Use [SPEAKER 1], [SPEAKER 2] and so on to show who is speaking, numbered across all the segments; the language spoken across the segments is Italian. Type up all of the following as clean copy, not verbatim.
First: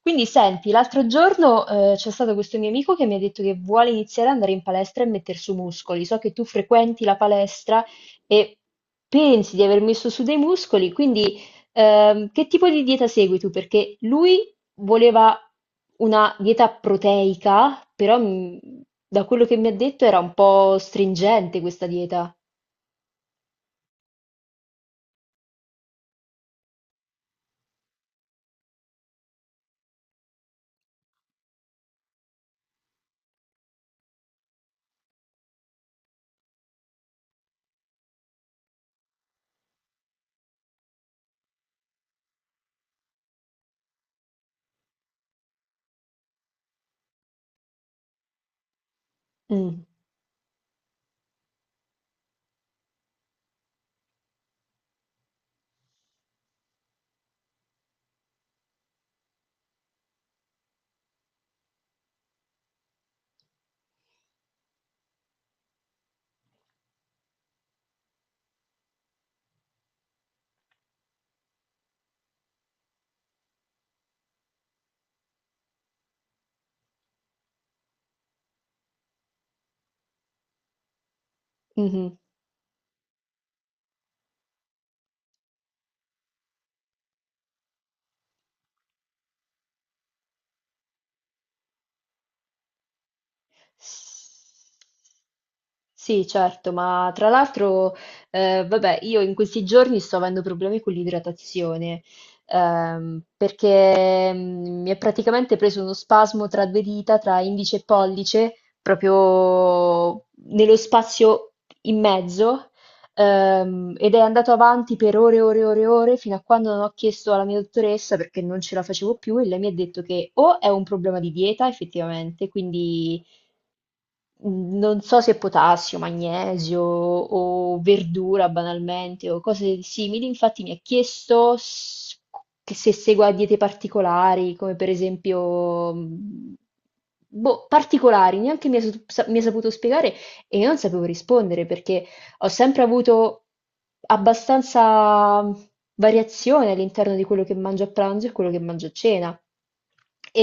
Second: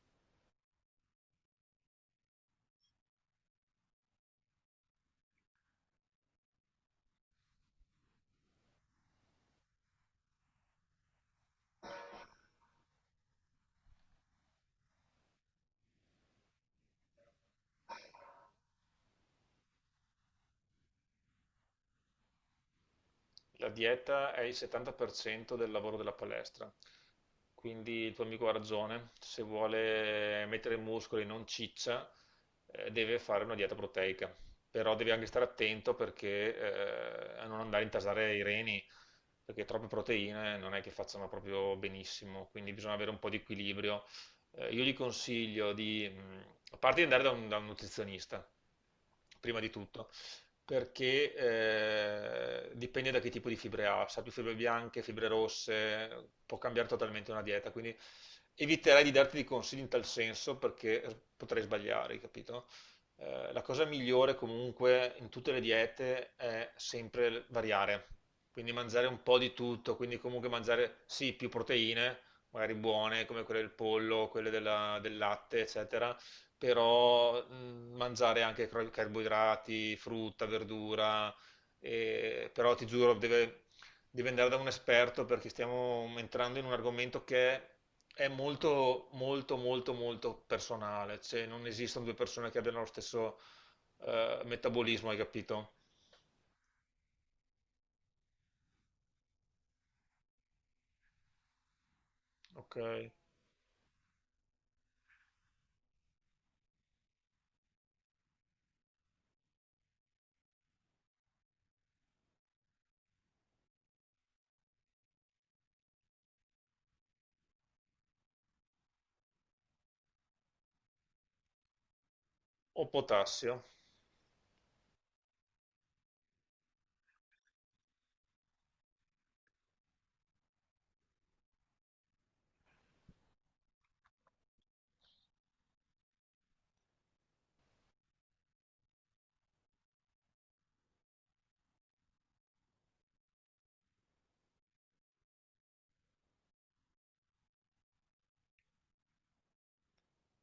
[SPEAKER 1] Quindi senti, l'altro giorno, c'è stato questo mio amico che mi ha detto che vuole iniziare ad andare in palestra e metter su muscoli. So che tu frequenti la palestra e pensi di aver messo su dei muscoli, quindi, che tipo di dieta segui tu? Perché lui voleva una dieta proteica, però da quello che mi ha detto era un po' stringente questa dieta.
[SPEAKER 2] La dieta è il 70% del lavoro della palestra, quindi il tuo amico ha ragione, se vuole mettere muscoli e non ciccia, deve fare una dieta proteica, però deve anche stare attento perché, a non andare a intasare i reni, perché troppe proteine non è che facciano proprio benissimo, quindi bisogna avere un po' di equilibrio. Io gli consiglio di, a parte di andare da un nutrizionista, prima di
[SPEAKER 1] Mm.
[SPEAKER 2] tutto perché dipende da che tipo di fibre ha, se ha più fibre bianche, fibre rosse, può cambiare totalmente una dieta, quindi eviterei di darti dei consigli in tal senso perché potrei sbagliare, capito? La cosa migliore comunque in tutte le diete è sempre variare, quindi mangiare un po' di tutto, quindi comunque mangiare sì più proteine, magari buone come quelle del pollo, del latte, eccetera. Però mangiare anche carboidrati, frutta, verdura,
[SPEAKER 1] Mhm.
[SPEAKER 2] però ti giuro, deve andare da un esperto perché stiamo entrando in un argomento che è molto, molto, molto, molto personale, cioè non esistono due persone che abbiano lo stesso metabolismo, hai capito?
[SPEAKER 1] Sì, certo, ma tra l'altro, vabbè, io in questi giorni sto avendo problemi con l'idratazione,
[SPEAKER 2] Ok.
[SPEAKER 1] perché mi è praticamente preso uno spasmo tra due dita, tra indice e pollice, proprio nello spazio in mezzo, ed è andato avanti per ore e ore e ore e ore, fino a quando non ho chiesto alla mia dottoressa perché non ce la facevo più e lei mi ha detto che o è un problema di dieta, effettivamente,
[SPEAKER 2] O
[SPEAKER 1] quindi
[SPEAKER 2] potassio.
[SPEAKER 1] mhmm, non so se potassio, magnesio o verdura banalmente o cose simili. Infatti mi ha chiesto s che se segua diete particolari, come per esempio, boh, particolari, neanche mi ha saputo spiegare e io non sapevo rispondere perché ho sempre avuto abbastanza variazione all'interno di quello che mangio a pranzo e quello che mangio a cena.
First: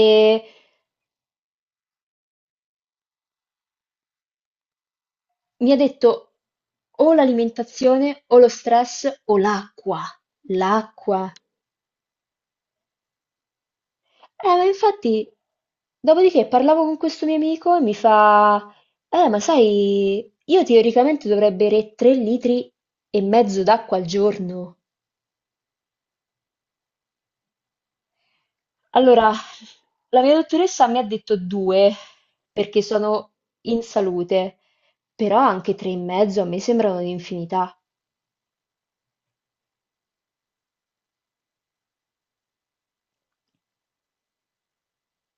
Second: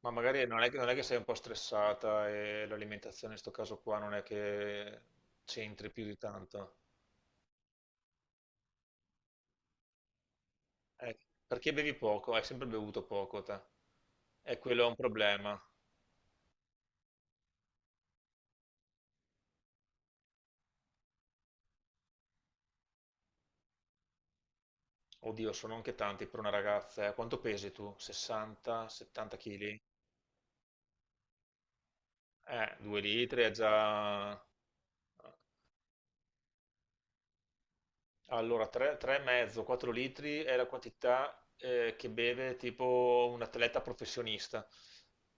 [SPEAKER 2] Ma magari non è che, non è che sei un po' stressata e l'alimentazione in questo caso qua non è che
[SPEAKER 1] mi ha
[SPEAKER 2] c'entri più di
[SPEAKER 1] detto
[SPEAKER 2] tanto.
[SPEAKER 1] o l'alimentazione o lo stress o l'acqua,
[SPEAKER 2] Eh,
[SPEAKER 1] l'acqua.
[SPEAKER 2] Perché bevi poco? Hai sempre bevuto poco te. E
[SPEAKER 1] Ma
[SPEAKER 2] quello è un
[SPEAKER 1] infatti,
[SPEAKER 2] problema.
[SPEAKER 1] dopodiché parlavo con questo mio amico e mi fa, ma sai, io teoricamente dovrei bere 3 litri e mezzo d'acqua al giorno.
[SPEAKER 2] Oddio, sono anche tanti per una ragazza. Quanto pesi tu? 60,
[SPEAKER 1] Allora,
[SPEAKER 2] 70 kg?
[SPEAKER 1] la mia dottoressa mi ha detto 2 perché
[SPEAKER 2] 2
[SPEAKER 1] sono
[SPEAKER 2] litri è
[SPEAKER 1] in
[SPEAKER 2] già...
[SPEAKER 1] salute, però anche 3 e mezzo a me sembrano un'infinità.
[SPEAKER 2] Allora, 3,5, 4 litri è la quantità che beve tipo un atleta professionista,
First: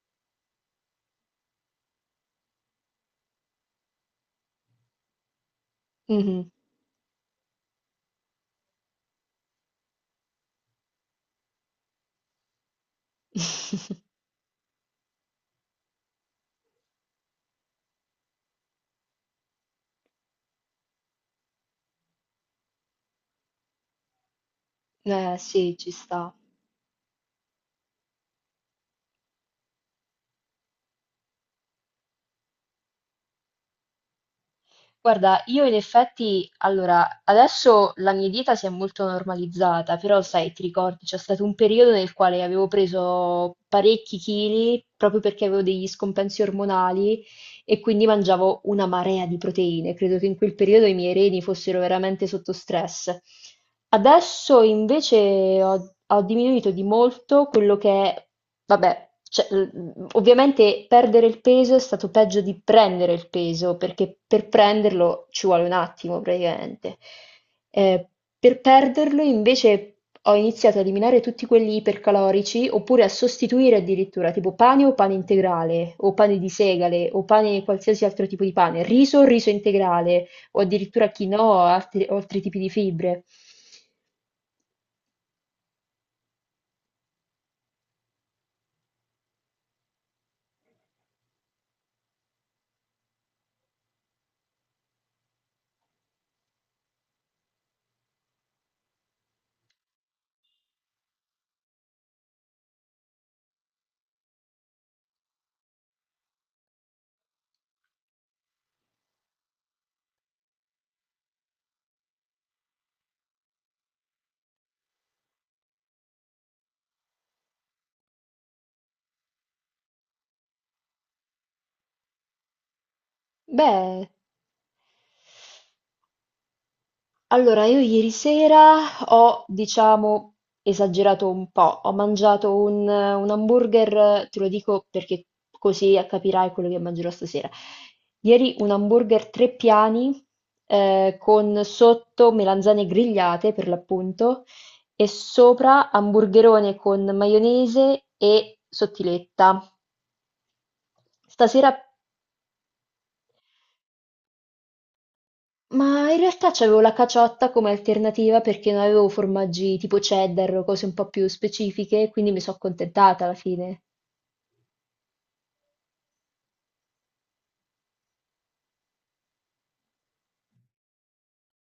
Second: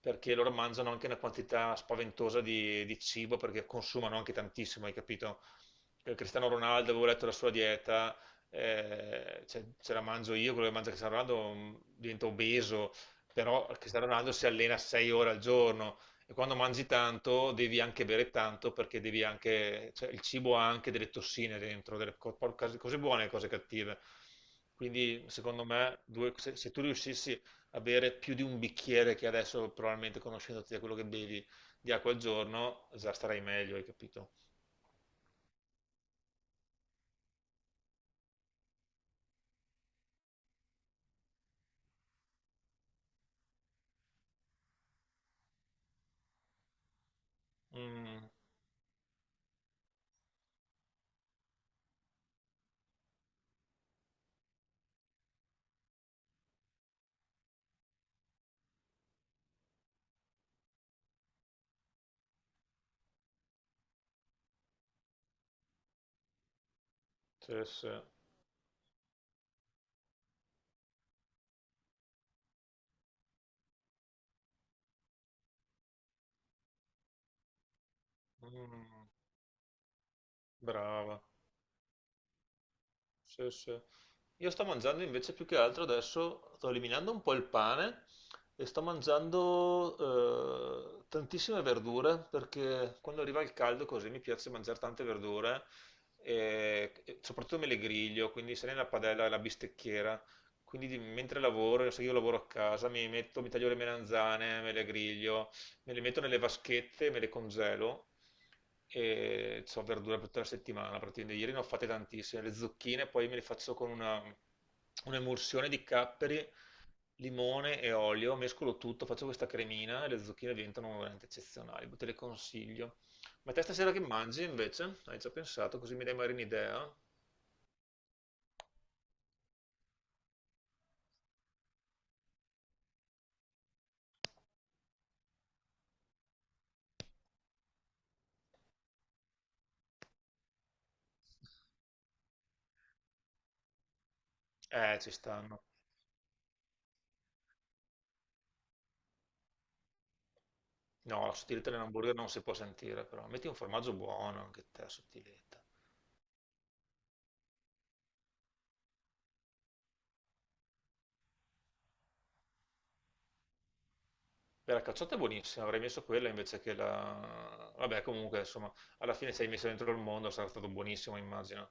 [SPEAKER 2] perché loro mangiano anche una quantità spaventosa di cibo, perché consumano anche tantissimo, hai capito? Cristiano
[SPEAKER 1] Mhm.
[SPEAKER 2] Ronaldo, avevo letto la sua dieta, cioè, ce la mangio io, quello che mangia Cristiano Ronaldo diventa obeso, però Cristiano Ronaldo si allena 6 ore al giorno. E quando mangi tanto devi anche bere tanto perché devi anche, cioè, il cibo ha anche delle tossine dentro, delle cose buone e cose cattive. Quindi secondo
[SPEAKER 1] Sì, ci
[SPEAKER 2] me
[SPEAKER 1] sta.
[SPEAKER 2] se tu riuscissi a bere più di un bicchiere che adesso probabilmente conoscendoti da quello che bevi di acqua al giorno, già starai meglio, hai capito?
[SPEAKER 1] Guarda, io in effetti, allora, adesso la mia dieta si è molto normalizzata, però sai, ti ricordi, c'è stato un periodo nel quale avevo preso parecchi chili proprio perché avevo degli scompensi ormonali e quindi
[SPEAKER 2] Mm,
[SPEAKER 1] mangiavo una marea di proteine. Credo che in quel periodo i miei reni fossero veramente sotto stress. Adesso invece ho diminuito di molto quello che è, vabbè, cioè, ovviamente perdere il peso è stato peggio di prendere il peso, perché per prenderlo ci vuole un attimo praticamente.
[SPEAKER 2] sì, sì.
[SPEAKER 1] Ehm, per perderlo invece ho iniziato a eliminare tutti quelli ipercalorici, oppure a sostituire addirittura, tipo pane o pane integrale, o pane di segale, o pane qualsiasi altro tipo di pane,
[SPEAKER 2] Mm,
[SPEAKER 1] riso o riso integrale, o addirittura
[SPEAKER 2] brava.
[SPEAKER 1] quinoa o altri tipi di fibre.
[SPEAKER 2] Sì, sì. Io sto mangiando invece più che altro adesso, sto eliminando un po' il pane e sto mangiando tantissime verdure perché quando arriva il caldo così mi piace mangiare tante verdure e soprattutto me le griglio, quindi se ne la padella e la bistecchiera. Mentre lavoro, se io lavoro a casa, mi metto, mi taglio le melanzane, me le griglio, me le metto nelle vaschette, me le congelo e ho verdura per tutta la settimana. Praticamente ieri ne ho fatte tantissime. Le zucchine poi me le faccio con un'emulsione di capperi, limone e olio, mescolo tutto, faccio questa cremina e le zucchine diventano veramente eccezionali. Te le consiglio. Ma te stasera che
[SPEAKER 1] Beh.
[SPEAKER 2] mangi invece? Hai già pensato? Così mi dai magari un'idea?
[SPEAKER 1] Allora, io ieri sera ho, diciamo, esagerato un po', ho mangiato un hamburger, te lo dico perché così capirai quello che mangerò stasera. Ieri un hamburger tre piani, con sotto melanzane grigliate per l'appunto, e
[SPEAKER 2] Ci stanno.
[SPEAKER 1] sopra hamburgerone con maionese e sottiletta.
[SPEAKER 2] No, la
[SPEAKER 1] Stasera
[SPEAKER 2] sottiletta nell'hamburger non si può sentire, però metti un formaggio buono anche te, sottiletta.
[SPEAKER 1] Ma in realtà c'avevo la caciotta come alternativa perché non avevo formaggi tipo cheddar o cose un po' più specifiche, quindi mi sono accontentata alla fine.
[SPEAKER 2] Beh, la cacciata è buonissima, avrei messo quella invece che la... Vabbè, comunque, insomma, alla fine sei messo dentro il mondo, sarà stato buonissimo, immagino.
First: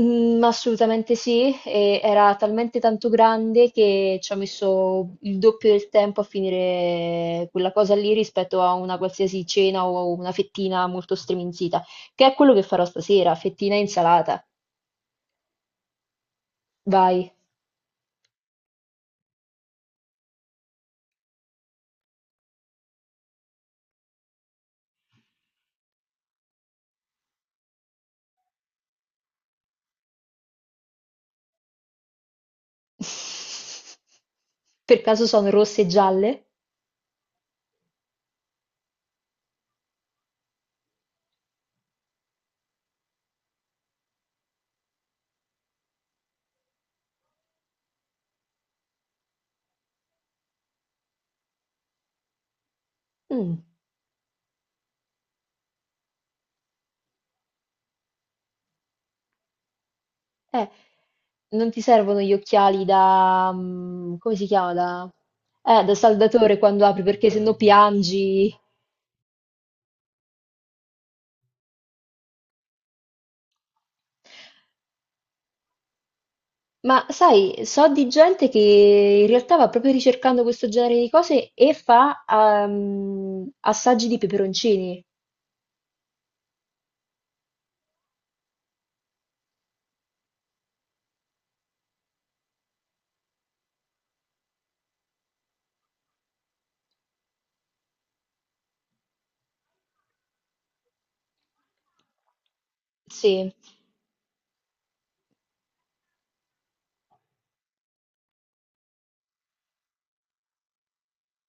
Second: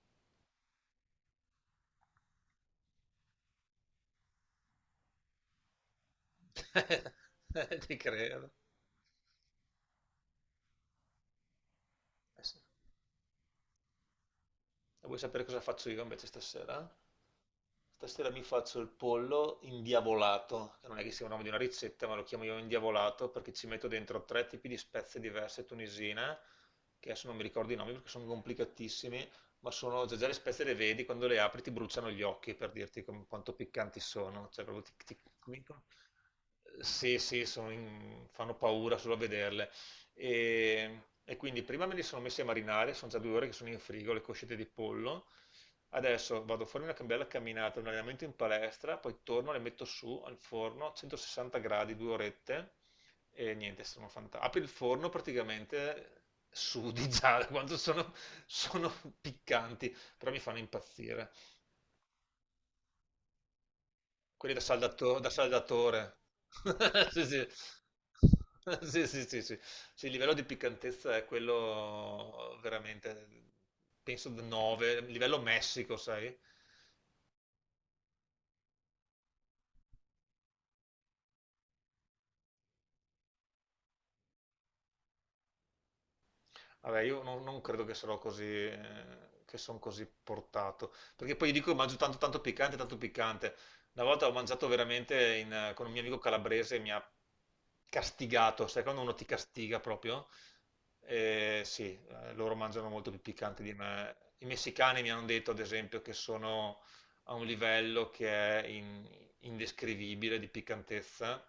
[SPEAKER 1] Mm, assolutamente sì, e era talmente tanto grande che ci ho messo il doppio del tempo a finire quella cosa
[SPEAKER 2] Ti
[SPEAKER 1] lì
[SPEAKER 2] credo.
[SPEAKER 1] rispetto a una qualsiasi cena o una fettina molto striminzita, che è
[SPEAKER 2] Eh
[SPEAKER 1] quello
[SPEAKER 2] sì.
[SPEAKER 1] che farò stasera, fettina e insalata.
[SPEAKER 2] E vuoi sapere cosa faccio io invece stasera?
[SPEAKER 1] Vai.
[SPEAKER 2] Stasera mi faccio il pollo indiavolato, che non è che sia un nome di una ricetta, ma lo chiamo io indiavolato perché ci metto dentro tre tipi di spezie diverse tunisine, che adesso non mi ricordo i nomi perché sono complicatissimi, ma sono già le spezie le vedi, quando le apri ti bruciano gli occhi per dirti quanto piccanti sono, cioè proprio
[SPEAKER 1] Per
[SPEAKER 2] ti-
[SPEAKER 1] caso sono rosse e gialle?
[SPEAKER 2] Sì, sì, sono fanno paura solo a vederle. E quindi prima me li sono messi a marinare, sono già 2 ore che sono in frigo, le coscette di pollo. Adesso vado a farmi una bella camminata, un allenamento in palestra, poi torno, le metto su al forno a 160 gradi, 2 orette e
[SPEAKER 1] Mm.
[SPEAKER 2] niente, sono fantastico. Apri il forno praticamente sudi già da quanto sono, sono piccanti, però mi fanno
[SPEAKER 1] Eh,
[SPEAKER 2] impazzire.
[SPEAKER 1] non ti servono gli occhiali da, come si
[SPEAKER 2] Quelli
[SPEAKER 1] chiama? Da,
[SPEAKER 2] da
[SPEAKER 1] eh, da
[SPEAKER 2] saldatore.
[SPEAKER 1] saldatore quando apri,
[SPEAKER 2] Sì,
[SPEAKER 1] perché
[SPEAKER 2] sì.
[SPEAKER 1] sennò piangi.
[SPEAKER 2] Sì, sì, sì, sì. Sì, il livello di piccantezza è quello veramente, penso 9, livello Messico, sai?
[SPEAKER 1] Ma sai, so di gente che in realtà va proprio ricercando questo genere di cose e fa assaggi di peperoncini.
[SPEAKER 2] Vabbè, io non, non credo che sarò così, che sono così portato, perché poi io dico mangio tanto, tanto piccante, tanto piccante. Una volta ho mangiato veramente con un mio amico calabrese, e mi ha castigato, sai quando uno ti castiga proprio? Sì, loro mangiano molto più
[SPEAKER 1] Sì.
[SPEAKER 2] piccante di me. I messicani mi hanno detto, ad esempio, che sono a un livello che è indescrivibile di piccantezza,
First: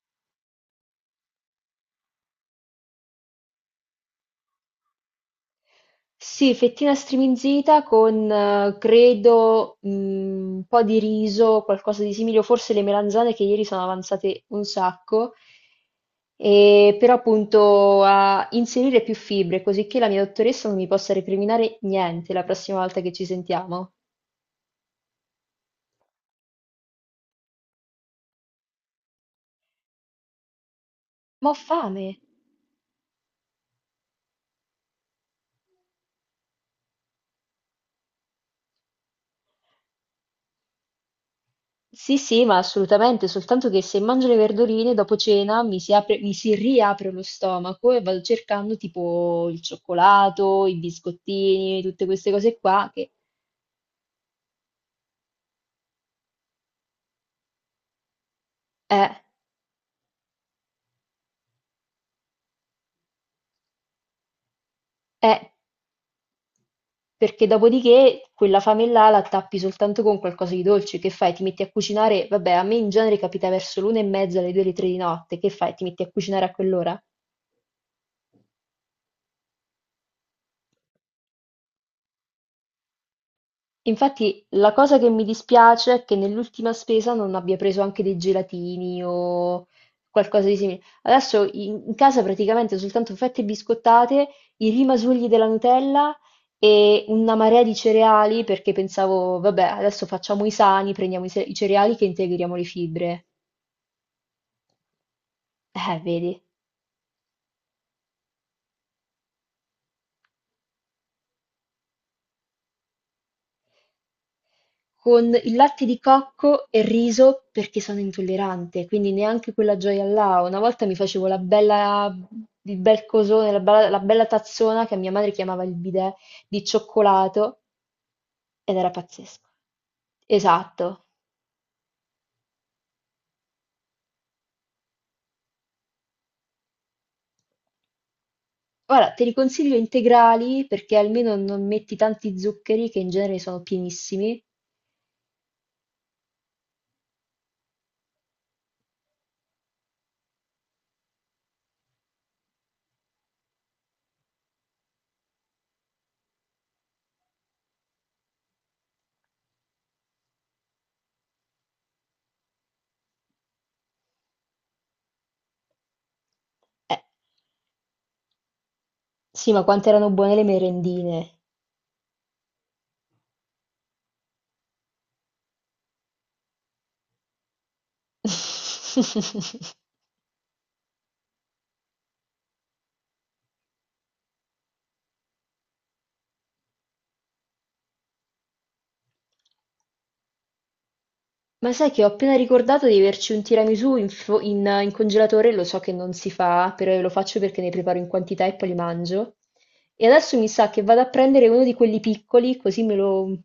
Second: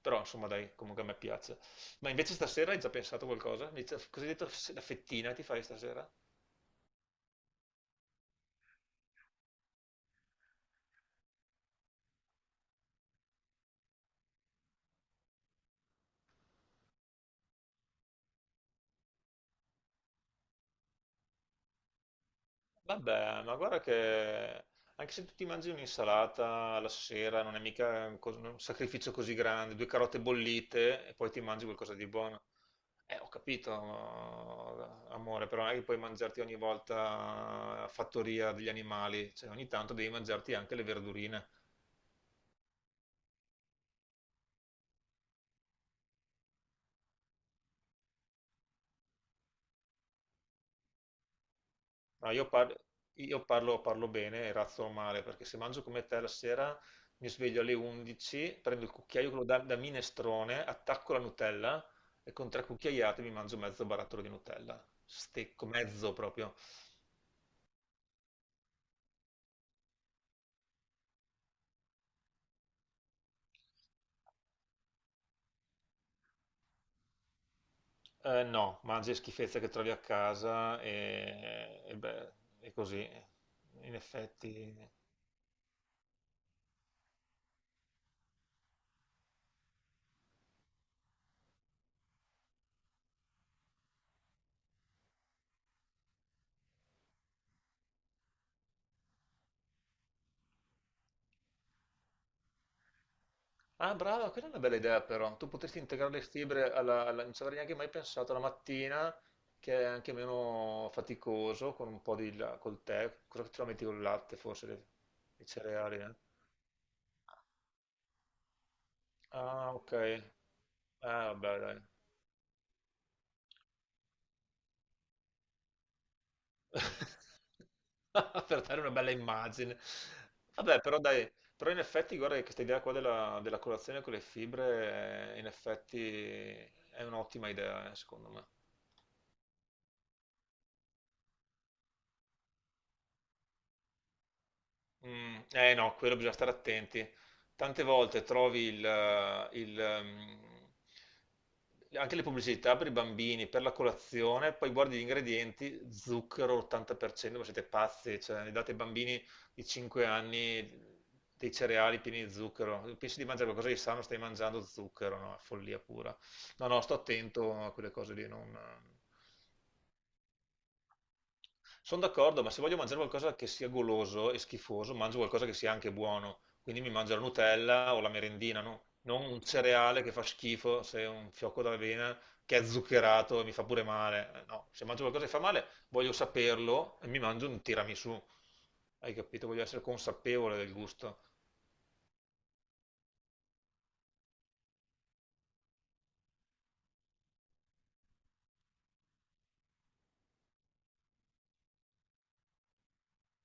[SPEAKER 2] però insomma dai, comunque a me piace. Ma invece stasera hai già pensato a qualcosa? Cosa hai detto? La fettina ti fai stasera?
[SPEAKER 1] Sì, fettina striminzita con, credo, un po' di riso, qualcosa di simile, o forse le melanzane che ieri sono avanzate un sacco, e però appunto a inserire più fibre, così che la mia dottoressa non mi possa recriminare niente la prossima volta che ci
[SPEAKER 2] Vabbè, ma guarda
[SPEAKER 1] sentiamo.
[SPEAKER 2] che anche se tu ti mangi un'insalata la sera non è mica un sacrificio così grande, due carote bollite e poi ti
[SPEAKER 1] Ma ho
[SPEAKER 2] mangi qualcosa
[SPEAKER 1] fame!
[SPEAKER 2] di buono. Ho capito, ma- amore, però non è che puoi mangiarti ogni volta la fattoria degli animali, cioè ogni tanto devi mangiarti anche le verdurine.
[SPEAKER 1] Sì, sì, ma assolutamente, soltanto che se mangio le verdurine dopo cena mi si apre, mi si riapre lo stomaco e vado cercando tipo il cioccolato, i biscottini, tutte queste
[SPEAKER 2] No,
[SPEAKER 1] cose qua che
[SPEAKER 2] io parlo bene e razzo male, perché se mangio come te la sera mi sveglio alle 11, prendo il
[SPEAKER 1] eh,
[SPEAKER 2] cucchiaio quello da minestrone, attacco la Nutella e con 3 cucchiaiate mi mangio mezzo barattolo di Nutella.
[SPEAKER 1] eh,
[SPEAKER 2] Stecco, mezzo proprio.
[SPEAKER 1] perché dopodiché quella fame là la tappi soltanto con qualcosa di dolce, che fai? Ti metti a cucinare, vabbè, a me in genere capita verso l'una e mezza, alle due, alle tre di notte, che fai? Ti metti a cucinare a quell'ora?
[SPEAKER 2] No, mangi schifezze che trovi a casa e beh, è così. In
[SPEAKER 1] Infatti la
[SPEAKER 2] effetti.
[SPEAKER 1] cosa che mi dispiace è che nell'ultima spesa non abbia preso anche dei gelatini o qualcosa di simile. Adesso in casa praticamente soltanto fette biscottate, i rimasugli della Nutella e una marea di cereali perché pensavo, vabbè, adesso facciamo i sani, prendiamo i, se- i cereali che integriamo le fibre.
[SPEAKER 2] Ah, brava, quella è una bella idea però. Tu potresti integrare le
[SPEAKER 1] Vedi?
[SPEAKER 2] fibre non ci avrei neanche mai pensato alla mattina, che è anche meno faticoso, con un po' col tè. Cosa ce la metti col latte, forse,
[SPEAKER 1] Con
[SPEAKER 2] i
[SPEAKER 1] il latte
[SPEAKER 2] cereali,
[SPEAKER 1] di
[SPEAKER 2] eh?
[SPEAKER 1] cocco e riso perché sono intollerante, quindi neanche
[SPEAKER 2] Ah,
[SPEAKER 1] quella
[SPEAKER 2] ok.
[SPEAKER 1] gioia là. Una volta mi facevo
[SPEAKER 2] Ah,
[SPEAKER 1] la
[SPEAKER 2] vabbè, dai.
[SPEAKER 1] bella, il bel cosone, la bella tazzona che mia madre chiamava il bidet di cioccolato
[SPEAKER 2] Per
[SPEAKER 1] ed
[SPEAKER 2] dare
[SPEAKER 1] era
[SPEAKER 2] una bella
[SPEAKER 1] pazzesco.
[SPEAKER 2] immagine. Vabbè, però
[SPEAKER 1] Esatto.
[SPEAKER 2] dai, però in effetti guarda che questa idea qua della colazione con le fibre, in effetti è un'ottima idea, secondo me.
[SPEAKER 1] Ora te li consiglio integrali perché almeno non metti tanti zuccheri che in genere sono pienissimi.
[SPEAKER 2] Mm, no, quello bisogna stare attenti. Tante volte trovi anche le pubblicità per i bambini, per la colazione, poi guardi gli ingredienti, zucchero 80%, ma siete pazzi, cioè gli date ai bambini di 5 anni dei cereali pieni di zucchero. Pensi di mangiare qualcosa di sano, stai mangiando zucchero, no? Follia pura. No, no, sto
[SPEAKER 1] Eh,
[SPEAKER 2] attento a quelle cose lì, non...
[SPEAKER 1] sì, ma quante erano buone le merendine.
[SPEAKER 2] Sono d'accordo, ma se voglio mangiare qualcosa che sia goloso e schifoso, mangio qualcosa che sia anche buono. Quindi mi mangio la Nutella o la merendina, no? Non un cereale che fa schifo, se è un fiocco d'avena che è zuccherato e mi fa pure male. No, se mangio qualcosa che fa male, voglio saperlo e mi mangio un tiramisù. Hai capito? Voglio essere consapevole del gusto.
[SPEAKER 1] Ma sai che ho appena ricordato di averci un tiramisù in congelatore, lo so che non si fa, però lo faccio perché ne preparo in quantità e poi li mangio. E adesso mi sa che vado a prendere uno di quelli piccoli, così me lo...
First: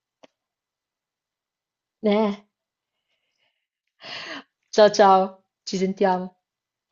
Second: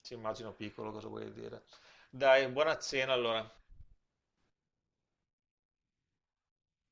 [SPEAKER 2] Ci immagino piccolo cosa vuoi dire.
[SPEAKER 1] Eh.
[SPEAKER 2] Dai, buona cena allora.
[SPEAKER 1] Ciao ciao, ci sentiamo.